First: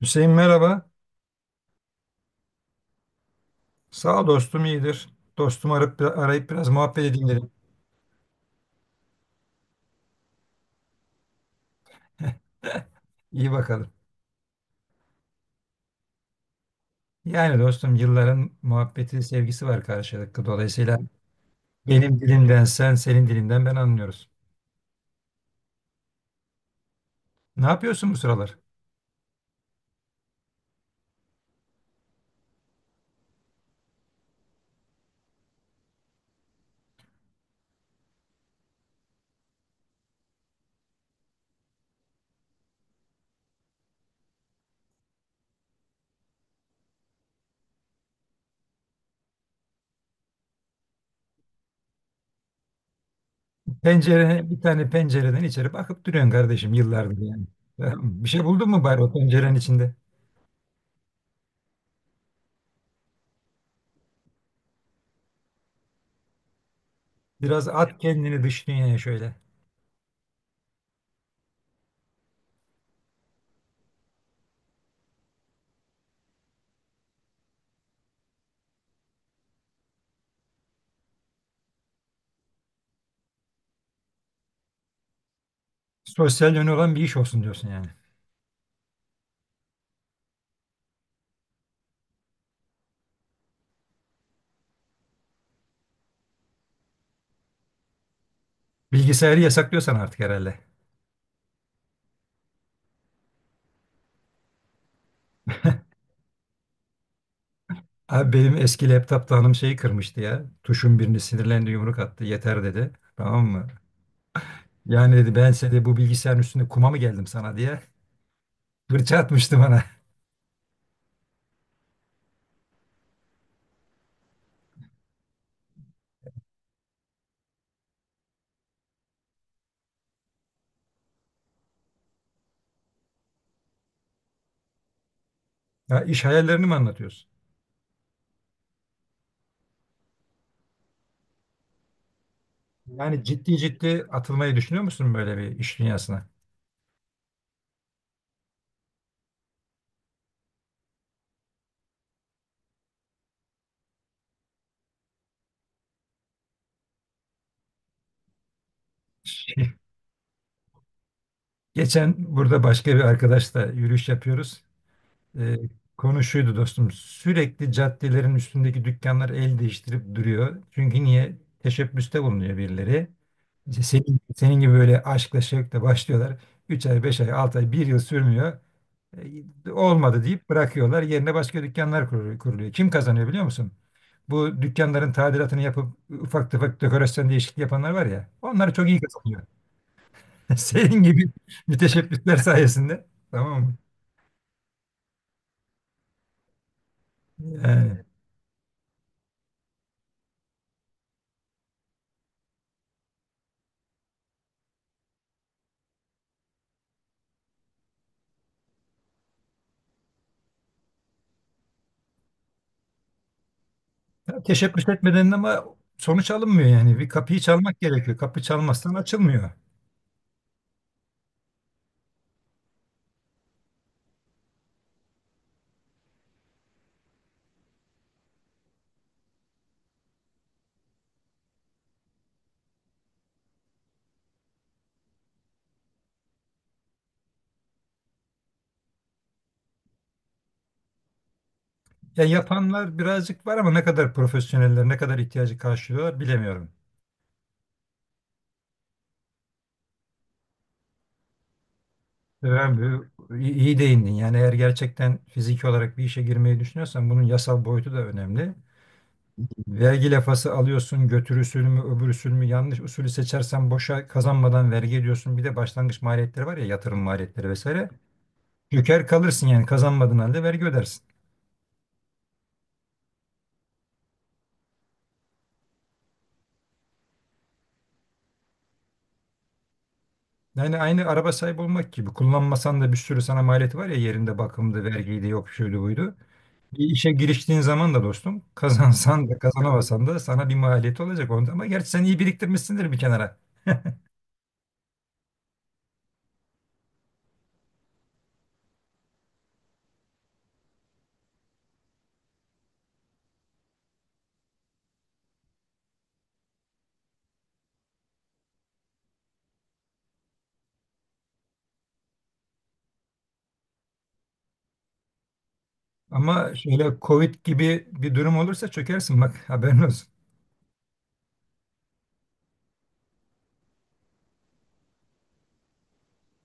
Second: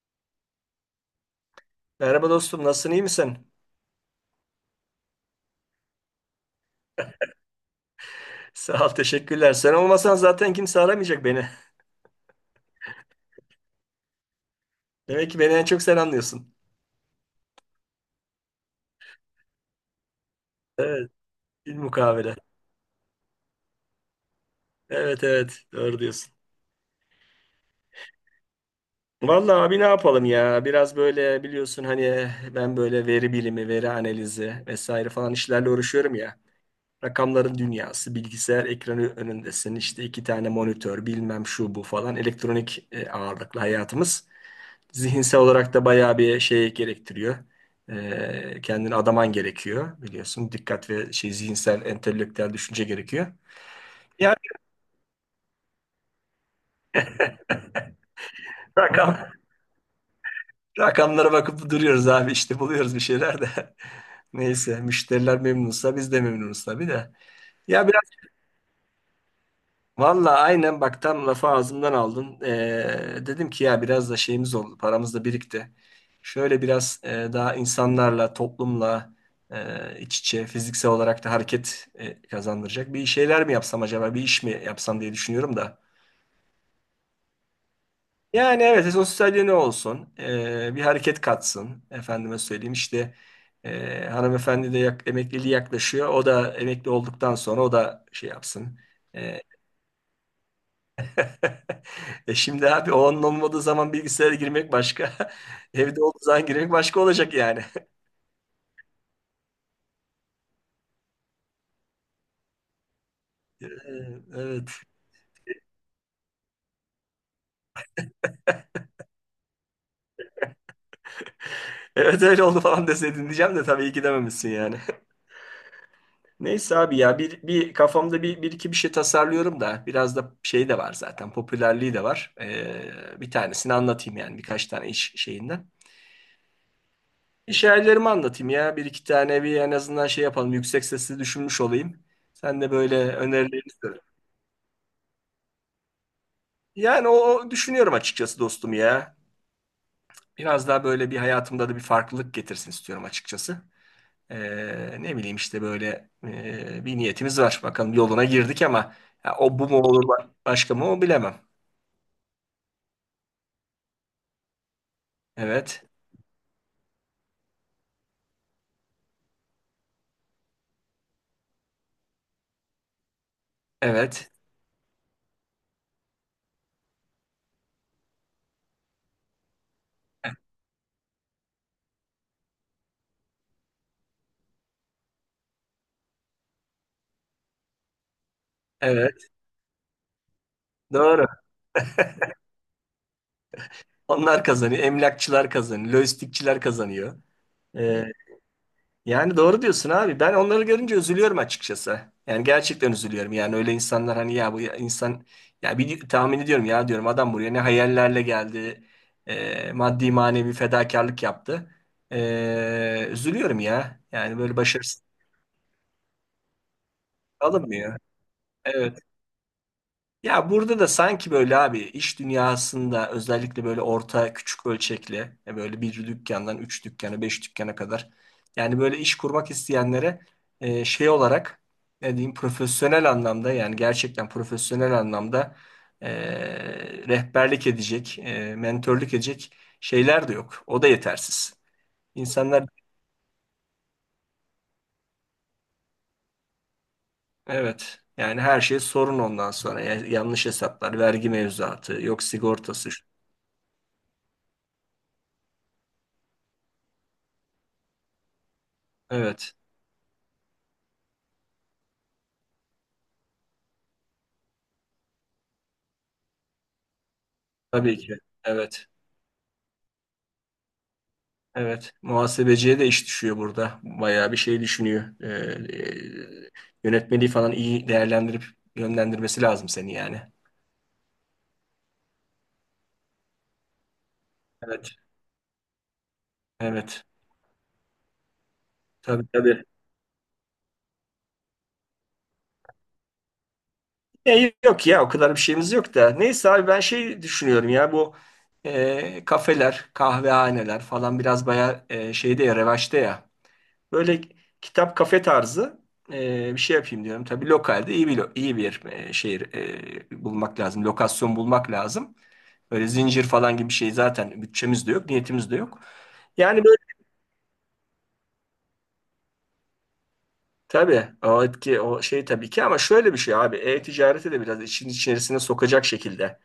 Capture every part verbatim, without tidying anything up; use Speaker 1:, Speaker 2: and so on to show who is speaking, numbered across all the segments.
Speaker 1: Hüseyin merhaba.
Speaker 2: Merhaba dostum, nasılsın, iyi misin?
Speaker 1: Sağ ol dostum iyidir. Dostumu arayıp, arayıp biraz muhabbet edeyim dedim.
Speaker 2: Sağ ol, teşekkürler. Sen olmasan zaten kimse aramayacak beni.
Speaker 1: İyi bakalım.
Speaker 2: Demek ki beni en çok sen anlıyorsun.
Speaker 1: Yani dostum yılların muhabbeti, sevgisi var karşılıklı. Dolayısıyla
Speaker 2: Evet, bir
Speaker 1: benim
Speaker 2: mukabele.
Speaker 1: dilimden sen, senin dilinden ben anlıyoruz.
Speaker 2: Evet, evet, doğru diyorsun.
Speaker 1: Ne yapıyorsun bu sıralar?
Speaker 2: Vallahi abi ne yapalım ya? Biraz böyle biliyorsun hani eh, ben böyle veri bilimi, veri analizi vesaire falan işlerle uğraşıyorum ya. Rakamların dünyası, bilgisayar ekranı önündesin, işte iki tane monitör, bilmem şu bu falan elektronik e, ağırlıklı hayatımız. Zihinsel olarak da bayağı bir şey gerektiriyor. Ee, kendini adaman gerekiyor biliyorsun. Dikkat ve şey zihinsel, entelektüel düşünce gerekiyor. Yani
Speaker 1: Pencere, bir tane pencereden içeri bakıp duruyorsun kardeşim yıllardır yani. Tamam. Bir şey buldun mu bari o
Speaker 2: rakam,
Speaker 1: pencerenin içinde?
Speaker 2: rakamlara bakıp duruyoruz abi işte buluyoruz bir şeyler de. Neyse müşteriler memnunsa biz de memnunuz tabii de.
Speaker 1: Biraz
Speaker 2: Ya
Speaker 1: at kendini dış dünyaya şöyle.
Speaker 2: valla aynen bak tam lafı ağzımdan aldın. Ee, dedim ki ya biraz da şeyimiz oldu, paramız da birikti. Şöyle biraz e, daha insanlarla, toplumla e, iç içe, fiziksel olarak da hareket e, kazandıracak bir şeyler mi yapsam acaba, bir iş mi yapsam diye düşünüyorum da.
Speaker 1: Sosyal yönü olan bir iş olsun diyorsun yani.
Speaker 2: Yani evet, sosyalliği ne olsun, Ee, bir hareket katsın. Efendime söyleyeyim işte e, hanımefendi de yak, emekliliği yaklaşıyor. O da emekli olduktan sonra o da şey yapsın.
Speaker 1: Bilgisayarı
Speaker 2: e,
Speaker 1: yasaklıyorsan artık herhalde.
Speaker 2: E şimdi abi o onun olmadığı zaman bilgisayara girmek başka. Evde olduğu zaman girmek başka olacak yani.
Speaker 1: Abi benim eski laptopta hanım şeyi kırmıştı ya. Tuşun birini sinirlendi yumruk attı. Yeter dedi. Tamam mı?
Speaker 2: Ee, Evet.
Speaker 1: Yani dedi ben size de bu bilgisayarın üstünde kuma mı geldim sana diye. Fırça atmıştı bana.
Speaker 2: Evet öyle oldu falan deseydin diyeceğim de tabii iyi ki dememişsin yani. Neyse abi ya bir, bir kafamda bir, bir iki bir şey tasarlıyorum da biraz da şey de var zaten popülerliği de var. Ee, bir tanesini anlatayım yani birkaç tane iş şeyinden.
Speaker 1: Ya iş hayallerini mi anlatıyorsun?
Speaker 2: İş Anlatayım ya bir iki tane bir en azından şey yapalım yüksek sesli düşünmüş olayım. Sen de böyle
Speaker 1: Yani ciddi
Speaker 2: önerilerini söyle.
Speaker 1: ciddi atılmayı düşünüyor musun böyle bir iş dünyasına?
Speaker 2: Yani o o düşünüyorum açıkçası dostum ya. Biraz daha böyle bir hayatımda da bir farklılık getirsin istiyorum açıkçası. Ee, ne bileyim işte böyle e, bir niyetimiz var. Bakalım yoluna girdik ama ya o bu mu olur başka mı o bilemem.
Speaker 1: Geçen burada başka bir arkadaşla yürüyüş yapıyoruz. E,
Speaker 2: Evet,
Speaker 1: konu şuydu dostum. Sürekli caddelerin üstündeki dükkanlar el değiştirip duruyor. Çünkü niye? Teşebbüste bulunuyor birileri. İşte senin,
Speaker 2: evet,
Speaker 1: senin gibi böyle aşkla şevkle başlıyorlar. Üç ay, beş ay, altı ay, bir yıl sürmüyor. E, olmadı deyip bırakıyorlar. Yerine başka dükkanlar kurulu- kuruluyor. Kim kazanıyor biliyor musun? Bu dükkanların tadilatını yapıp ufak tefek dekorasyon değişikliği yapanlar var ya. Onlar çok iyi
Speaker 2: evet.
Speaker 1: kazanıyor. Senin
Speaker 2: Doğru.
Speaker 1: gibi müteşebbisler sayesinde. Tamam mı?
Speaker 2: Onlar kazanıyor. Emlakçılar kazanıyor. Lojistikçiler kazanıyor.
Speaker 1: Yani.
Speaker 2: Ee, Yani doğru diyorsun abi. Ben onları görünce üzülüyorum açıkçası. Yani gerçekten üzülüyorum. Yani öyle insanlar hani ya bu ya- insan ya bir tahmin ediyorum ya diyorum adam buraya ne hayallerle geldi. E, maddi manevi fedakarlık yaptı. E, üzülüyorum ya. Yani
Speaker 1: Ya
Speaker 2: böyle
Speaker 1: teşebbüs
Speaker 2: başarısız
Speaker 1: etmeden ama sonuç alınmıyor yani. Bir kapıyı çalmak
Speaker 2: alınmıyor.
Speaker 1: gerekiyor. Kapı çalmazsan
Speaker 2: Evet.
Speaker 1: açılmıyor.
Speaker 2: Ya burada da sanki böyle abi iş dünyasında özellikle böyle orta küçük ölçekli e, böyle bir dükkandan üç dükkana beş dükkana kadar yani böyle iş kurmak isteyenlere e, şey olarak ne diyeyim profesyonel anlamda yani gerçekten profesyonel anlamda e, rehberlik edecek e, mentörlük edecek şeyler de yok. O da yetersiz.
Speaker 1: Yani
Speaker 2: İnsanlar
Speaker 1: yapanlar birazcık var ama ne kadar profesyoneller, ne kadar ihtiyacı karşılıyorlar bilemiyorum.
Speaker 2: evet yani her şey sorun ondan sonra Ya- yanlış hesaplar vergi mevzuatı yok
Speaker 1: Ben
Speaker 2: sigortası
Speaker 1: bu- iyi iyi değindin. Yani eğer gerçekten fiziki olarak bir işe girmeyi düşünüyorsan bunun yasal boyutu da önemli.
Speaker 2: evet.
Speaker 1: Vergi lafası alıyorsun, götür usulü mü, öbür usul mü, yanlış usulü seçersen boşa kazanmadan vergi ediyorsun. Bir de başlangıç maliyetleri var ya yatırım maliyetleri vesaire.
Speaker 2: Tabii ki. Evet.
Speaker 1: Yüker kalırsın yani kazanmadığın halde vergi ödersin.
Speaker 2: Evet. Muhasebeciye de iş düşüyor burada. Bayağı bir şey düşünüyor. Ee, e, Yönetmeliği falan iyi değerlendirip yönlendirmesi lazım seni yani.
Speaker 1: Yani aynı araba sahibi olmak gibi. Kullanmasan da bir sürü sana maliyeti var ya yerinde bakımdı,
Speaker 2: Evet.
Speaker 1: vergiydi, yok şuydu buydu. Bir
Speaker 2: Evet.
Speaker 1: işe giriştiğin zaman da dostum
Speaker 2: Tabii
Speaker 1: kazansan da
Speaker 2: tabii.
Speaker 1: kazanamasan da sana bir maliyeti olacak onda. Ama gerçi sen iyi biriktirmişsindir bir kenara.
Speaker 2: E, yok ya o kadar bir şeyimiz yok da. Neyse abi ben şey düşünüyorum ya bu e, kafeler, kahvehaneler falan biraz bayağı e, şeyde ya revaçta ya. Böyle kitap kafe tarzı e, bir şey yapayım diyorum. Tabii lokalde iyi bir lo- iyi bir e, şehir e, bulmak lazım. Lokasyon bulmak lazım. Böyle zincir falan gibi bir şey zaten bütçemiz de yok, niyetimiz de yok.
Speaker 1: Ama
Speaker 2: Yani böyle
Speaker 1: şöyle Covid gibi bir durum olursa çökersin bak haberin olsun.
Speaker 2: tabii o etki o şey tabii ki ama şöyle bir şey abi e-ticareti de biraz işin içerisine sokacak şekilde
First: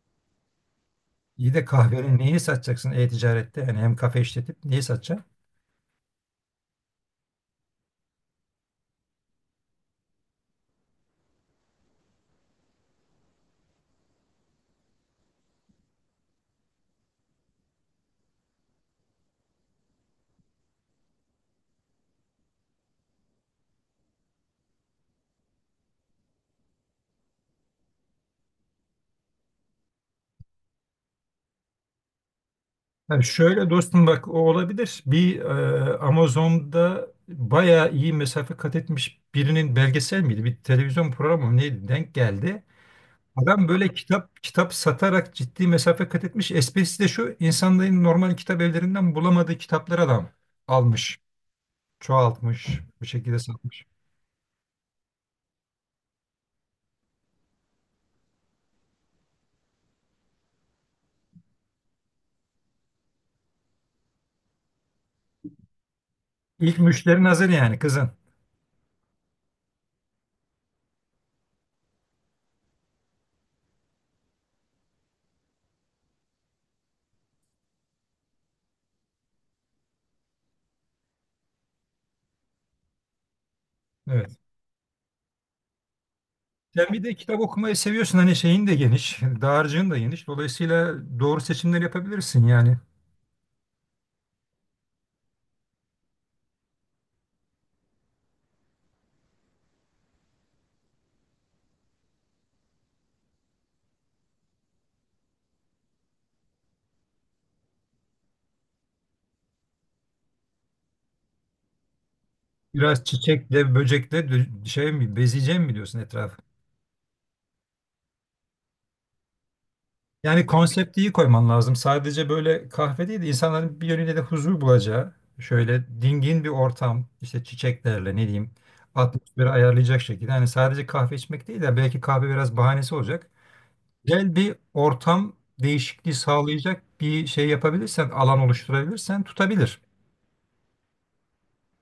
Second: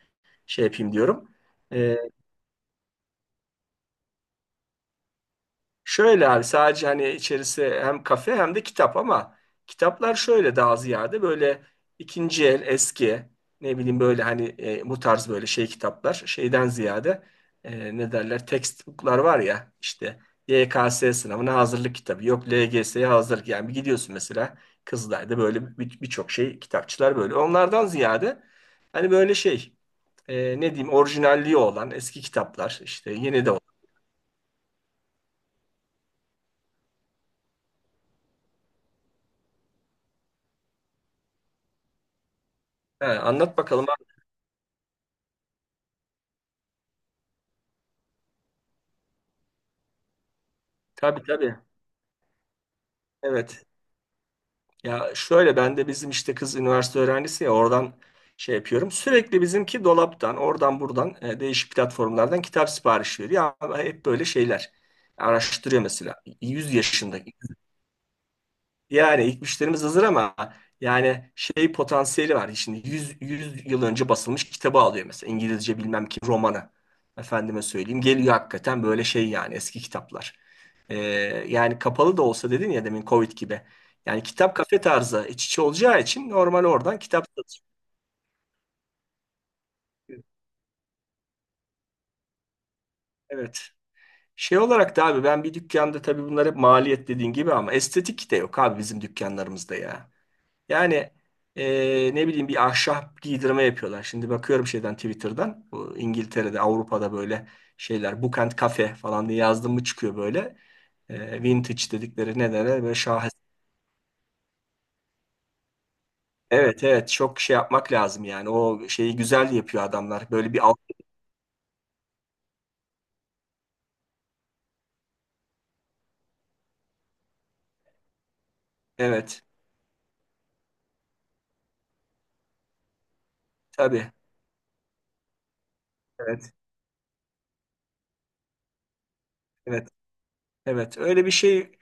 Speaker 2: şey yapayım diyorum.
Speaker 1: İyi de kahvenin neyi satacaksın e-ticarette? Yani hem kafe işletip neyi satacaksın?
Speaker 2: Şöyle abi sadece hani içerisi hem kafe hem de kitap ama kitaplar şöyle daha ziyade böyle ikinci el eski ne bileyim böyle hani e, bu tarz böyle şey kitaplar şeyden ziyade e, ne derler textbooklar var ya işte Y K S sınavına hazırlık kitabı yok L G S'ye hazırlık yani bir gidiyorsun mesela Kızılay'da böyle bir- birçok şey kitapçılar böyle onlardan ziyade hani böyle şey e, ne diyeyim orijinalliği olan eski kitaplar işte
Speaker 1: Ha,
Speaker 2: yeni de olan.
Speaker 1: şöyle dostum bak o olabilir. Bir e, Amazon'da bayağı iyi mesafe kat etmiş birinin belgesel miydi? Bir televizyon programı mı neydi? Denk geldi.
Speaker 2: Ha, anlat
Speaker 1: Adam
Speaker 2: bakalım
Speaker 1: böyle
Speaker 2: abi.
Speaker 1: kitap kitap satarak ciddi mesafe kat etmiş. Esprisi de şu insanların normal kitap evlerinden bulamadığı kitapları adam almış,
Speaker 2: Tabii tabii.
Speaker 1: çoğaltmış, bu şekilde
Speaker 2: Evet.
Speaker 1: satmış.
Speaker 2: Ya şöyle ben de bizim işte kız üniversite öğrencisi ya oradan şey yapıyorum. Sürekli bizimki dolaptan, oradan buradan e, değişik platformlardan kitap sipariş veriyor. Ya hep böyle şeyler. Araştırıyor mesela. Yüz
Speaker 1: İlk
Speaker 2: yaşında
Speaker 1: müşterin hazır yani kızın.
Speaker 2: yani ilk müşterimiz hazır ama yani şey potansiyeli var. Şimdi yüz yüz yıl önce basılmış kitabı alıyor mesela İngilizce bilmem ki romanı. Efendime söyleyeyim geliyor hakikaten böyle şey yani eski kitaplar. Ee, Yani kapalı da olsa dedin ya demin Covid gibi. Yani
Speaker 1: Evet.
Speaker 2: kitap kafe tarzı iç içe olacağı için normal
Speaker 1: Sen
Speaker 2: oradan
Speaker 1: bir de
Speaker 2: kitap
Speaker 1: kitap
Speaker 2: satıyor.
Speaker 1: okumayı seviyorsun hani şeyin de geniş, dağarcığın da geniş. Dolayısıyla doğru seçimler yapabilirsin yani.
Speaker 2: Evet. Şey olarak da abi ben bir dükkanda tabii bunlar hep maliyet dediğin gibi ama estetik de yok abi bizim dükkanlarımızda ya. Yani e, ne bileyim bir ahşap giydirme yapıyorlar. Şimdi bakıyorum şeyden Twitter'dan. Bu İngiltere'de, Avrupa'da böyle şeyler Book and Cafe falan diye yazdım mı çıkıyor böyle. E, vintage dedikleri ne derler böyle
Speaker 1: Biraz
Speaker 2: şahes.
Speaker 1: çiçekle, böcekle dö- şey mi, bezeyeceğim mi diyorsun etrafı?
Speaker 2: Evet evet çok şey yapmak lazım yani. O şeyi güzel yapıyor adamlar.
Speaker 1: Yani
Speaker 2: Böyle bir alt.
Speaker 1: konsepti iyi koyman lazım. Sadece böyle kahve değil de insanların bir yönüyle de huzur bulacağı, şöyle dingin bir ortam, işte çiçeklerle ne diyeyim,
Speaker 2: Evet
Speaker 1: atmosferi ayarlayacak şekilde. Yani sadece kahve içmek değil de belki kahve biraz bahanesi olacak.
Speaker 2: tabii.
Speaker 1: Güzel bir ortam değişikliği
Speaker 2: Evet,
Speaker 1: sağlayacak bir şey yapabilirsen, alan oluşturabilirsen tutabilir.
Speaker 2: evet, evet, öyle bir şey.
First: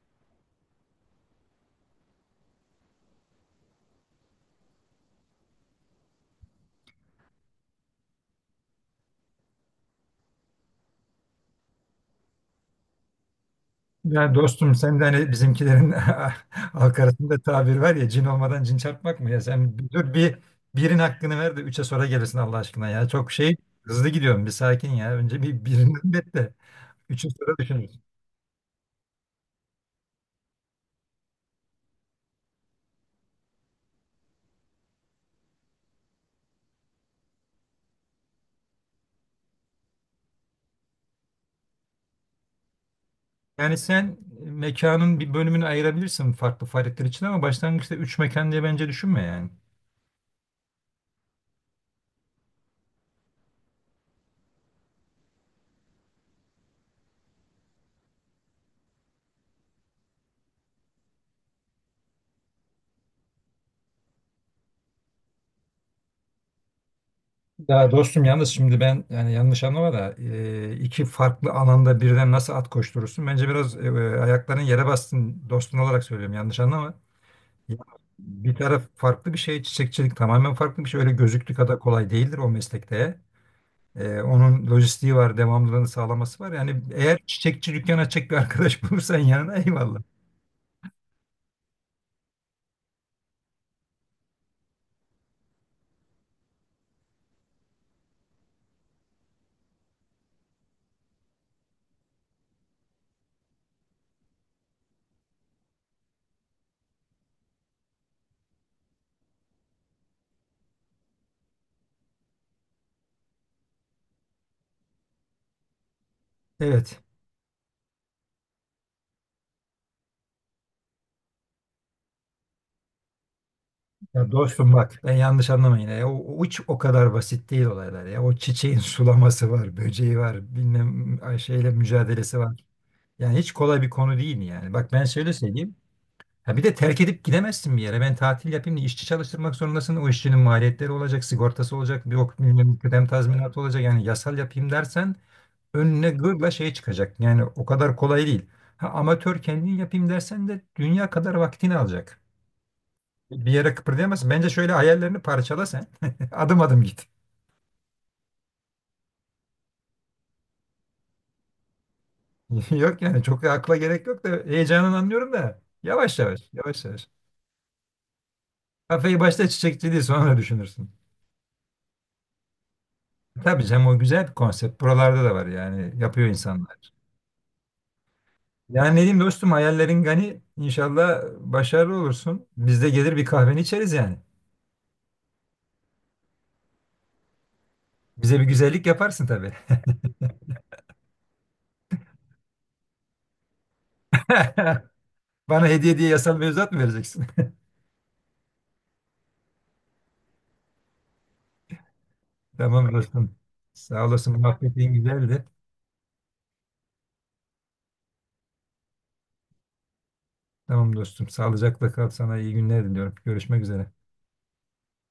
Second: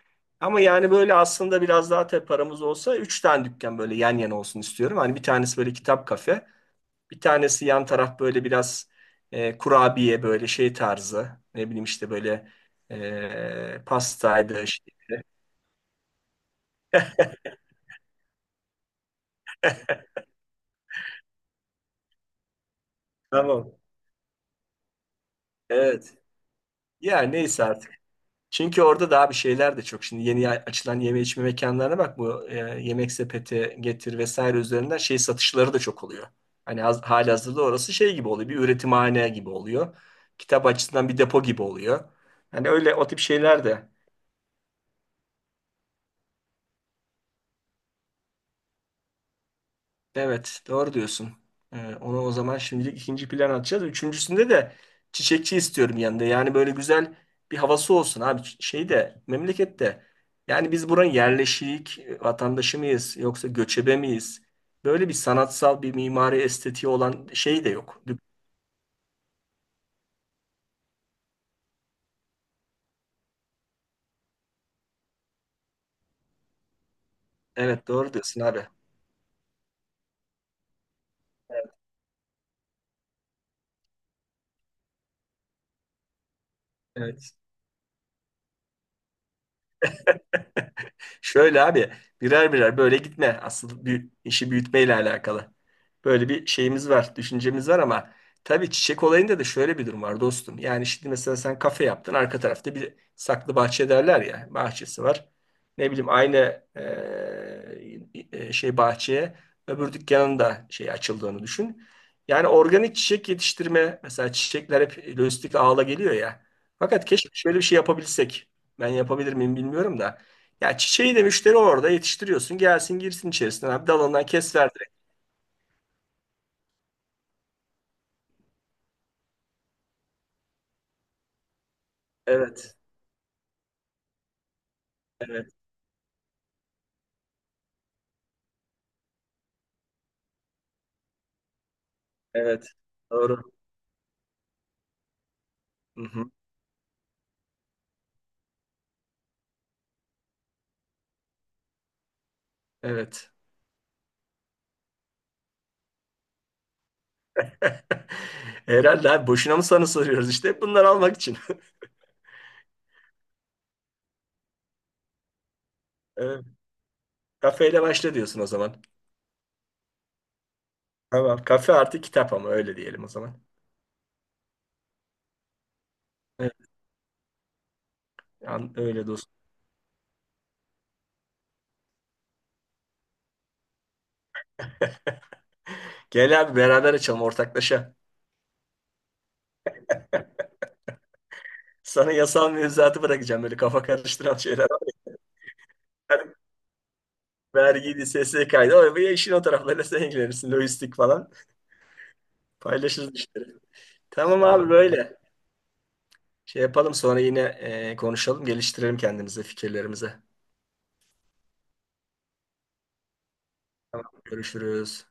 Speaker 2: Ama yani böyle aslında biraz daha tabii paramız olsa üç tane dükkan böyle yan yana olsun istiyorum. Hani bir tanesi böyle kitap kafe. Bir tanesi yan taraf böyle biraz e, kurabiye böyle şey tarzı. Ne bileyim işte böyle e,
Speaker 1: Yani
Speaker 2: pastaydı.
Speaker 1: dostum sen de
Speaker 2: Işte.
Speaker 1: hani bizimkilerin halk arasında tabir var ya cin olmadan cin çarpmak mı ya sen bir dur bir birin hakkını ver de üçe sonra gelirsin Allah aşkına ya çok şey
Speaker 2: Tamam.
Speaker 1: hızlı gidiyorum bir sakin ya önce bir birinden
Speaker 2: Evet.
Speaker 1: bet de
Speaker 2: Ya
Speaker 1: üçü sonra
Speaker 2: neyse artık.
Speaker 1: düşünürüz.
Speaker 2: Çünkü orada daha bir şeyler de çok. Şimdi yeni açılan yeme içme mekanlarına bak bu e, yemek sepeti getir vesaire üzerinden şey satışları da çok oluyor. Hani haz- halihazırda orası şey gibi oluyor. Bir üretimhane gibi oluyor. Kitap açısından bir depo gibi oluyor. Hani öyle o tip şeyler
Speaker 1: Yani
Speaker 2: de
Speaker 1: sen mekanın bir bölümünü ayırabilirsin farklı faaliyetler için ama başlangıçta üç mekan diye bence düşünme yani.
Speaker 2: evet, doğru diyorsun. Ee, onu o zaman şimdilik ikinci plan atacağız. Üçüncüsünde de çiçekçi istiyorum yanında. Yani böyle güzel bir havası olsun abi. Ç- Şeyde, memlekette. Yani biz buranın yerleşik e, vatandaşı mıyız yoksa göçebe miyiz? Böyle bir sanatsal bir mimari estetiği olan şey de
Speaker 1: Ya
Speaker 2: yok. Dük-
Speaker 1: dostum yalnız şimdi ben yani yanlış anlama da e, iki farklı alanda birden nasıl at koşturursun? Bence biraz e, ayakların yere bastın dostun olarak söylüyorum yanlış anlama. Ya,
Speaker 2: Evet, doğru diyorsun
Speaker 1: bir
Speaker 2: abi.
Speaker 1: taraf farklı bir şey, çiçekçilik tamamen farklı bir şey. Öyle gözüktüğü kadar kolay değildir o meslekte. Ee, onun lojistiği var, devamlılığını sağlaması var. Yani eğer
Speaker 2: Evet.
Speaker 1: çiçekçi dükkan açacak bir arkadaş bulursan yanına eyvallah.
Speaker 2: Şöyle abi birer birer böyle gitme. Asıl büyü- işi büyütmeyle alakalı. Böyle bir şeyimiz var, düşüncemiz var ama tabii çiçek olayında da şöyle bir durum var dostum. Yani şimdi mesela sen kafe yaptın, arka tarafta bir saklı bahçe derler ya, bahçesi var. Ne bileyim aynı eee, e, şey bahçeye öbür dükkanın da şey açıldığını düşün. Yani organik çiçek yetiştirme mesela çiçekler hep lojistik ağla geliyor ya.
Speaker 1: Evet.
Speaker 2: Fakat keşke şöyle bir şey yapabilsek. Ben yapabilir miyim bilmiyorum da. Ya çiçeği de müşteri orada yetiştiriyorsun. Gelsin girsin içerisine abi. Dalından
Speaker 1: Ya
Speaker 2: kes
Speaker 1: dostum
Speaker 2: ver
Speaker 1: bak
Speaker 2: direkt.
Speaker 1: ben yanlış anlamayın. Ya. O, o hiç o kadar basit değil olaylar ya. O çiçeğin sulaması var, böceği var, bilmem ay, şeyle mücadelesi var.
Speaker 2: Evet.
Speaker 1: Yani hiç kolay bir konu değil yani. Bak ben şöyle
Speaker 2: Evet.
Speaker 1: söyleyeyim. Ya bir de terk edip gidemezsin bir yere. Ben tatil yapayım diye işçi çalıştırmak zorundasın. O işçinin maliyetleri olacak, sigortası olacak, bir ok
Speaker 2: Evet.
Speaker 1: bilmem kıdem
Speaker 2: Doğru.
Speaker 1: tazminatı olacak. Yani yasal yapayım dersen önüne
Speaker 2: Hı-hı.
Speaker 1: gırla şey çıkacak. Yani o kadar kolay değil. Ha, amatör kendin yapayım dersen de dünya kadar vaktini alacak.
Speaker 2: Evet.
Speaker 1: Bir yere kıpırdayamazsın. Bence şöyle hayallerini parçala sen. Adım adım git.
Speaker 2: Herhalde abi boşuna mı sana soruyoruz işte. Bunları almak için.
Speaker 1: Yok yani çok da akla gerek yok da heyecanını anlıyorum da. Yavaş
Speaker 2: Evet.
Speaker 1: yavaş, yavaş yavaş.
Speaker 2: Kafeyle başla diyorsun o zaman.
Speaker 1: Kafayı başta çiçekçiliği sonra düşünürsün.
Speaker 2: Tamam. Kafe artı kitap ama öyle diyelim o zaman.
Speaker 1: Tabii canım o güzel bir konsept. Buralarda da var yani yapıyor
Speaker 2: Evet.
Speaker 1: insanlar.
Speaker 2: An-
Speaker 1: Yani ne
Speaker 2: Öyle
Speaker 1: diyeyim
Speaker 2: dostum.
Speaker 1: dostum hayallerin gani inşallah başarılı olursun. Biz de gelir bir kahveni içeriz yani.
Speaker 2: Gel abi beraber açalım ortaklaşa.
Speaker 1: Bize bir güzellik yaparsın tabii.
Speaker 2: Sana yasal mevzuatı bırakacağım böyle kafa karıştıran şeyler.
Speaker 1: Bana hediye diye yasal mevzuat mı vereceksin?
Speaker 2: Vergiydi, S S K'ydı. O ya işin o taraflarıyla sen ilgilenirsin. Lojistik falan.
Speaker 1: Tamam
Speaker 2: Paylaşırız
Speaker 1: dostum.
Speaker 2: işte.
Speaker 1: Sağ olasın
Speaker 2: Tamam abi
Speaker 1: muhabbetin
Speaker 2: böyle.
Speaker 1: güzeldi.
Speaker 2: Şey yapalım sonra yine e, konuşalım, geliştirelim kendimize, fikirlerimize.
Speaker 1: Tamam dostum sağlıcakla kal sana iyi günler diliyorum. Görüşmek üzere.
Speaker 2: Tamam. Görüşürüz.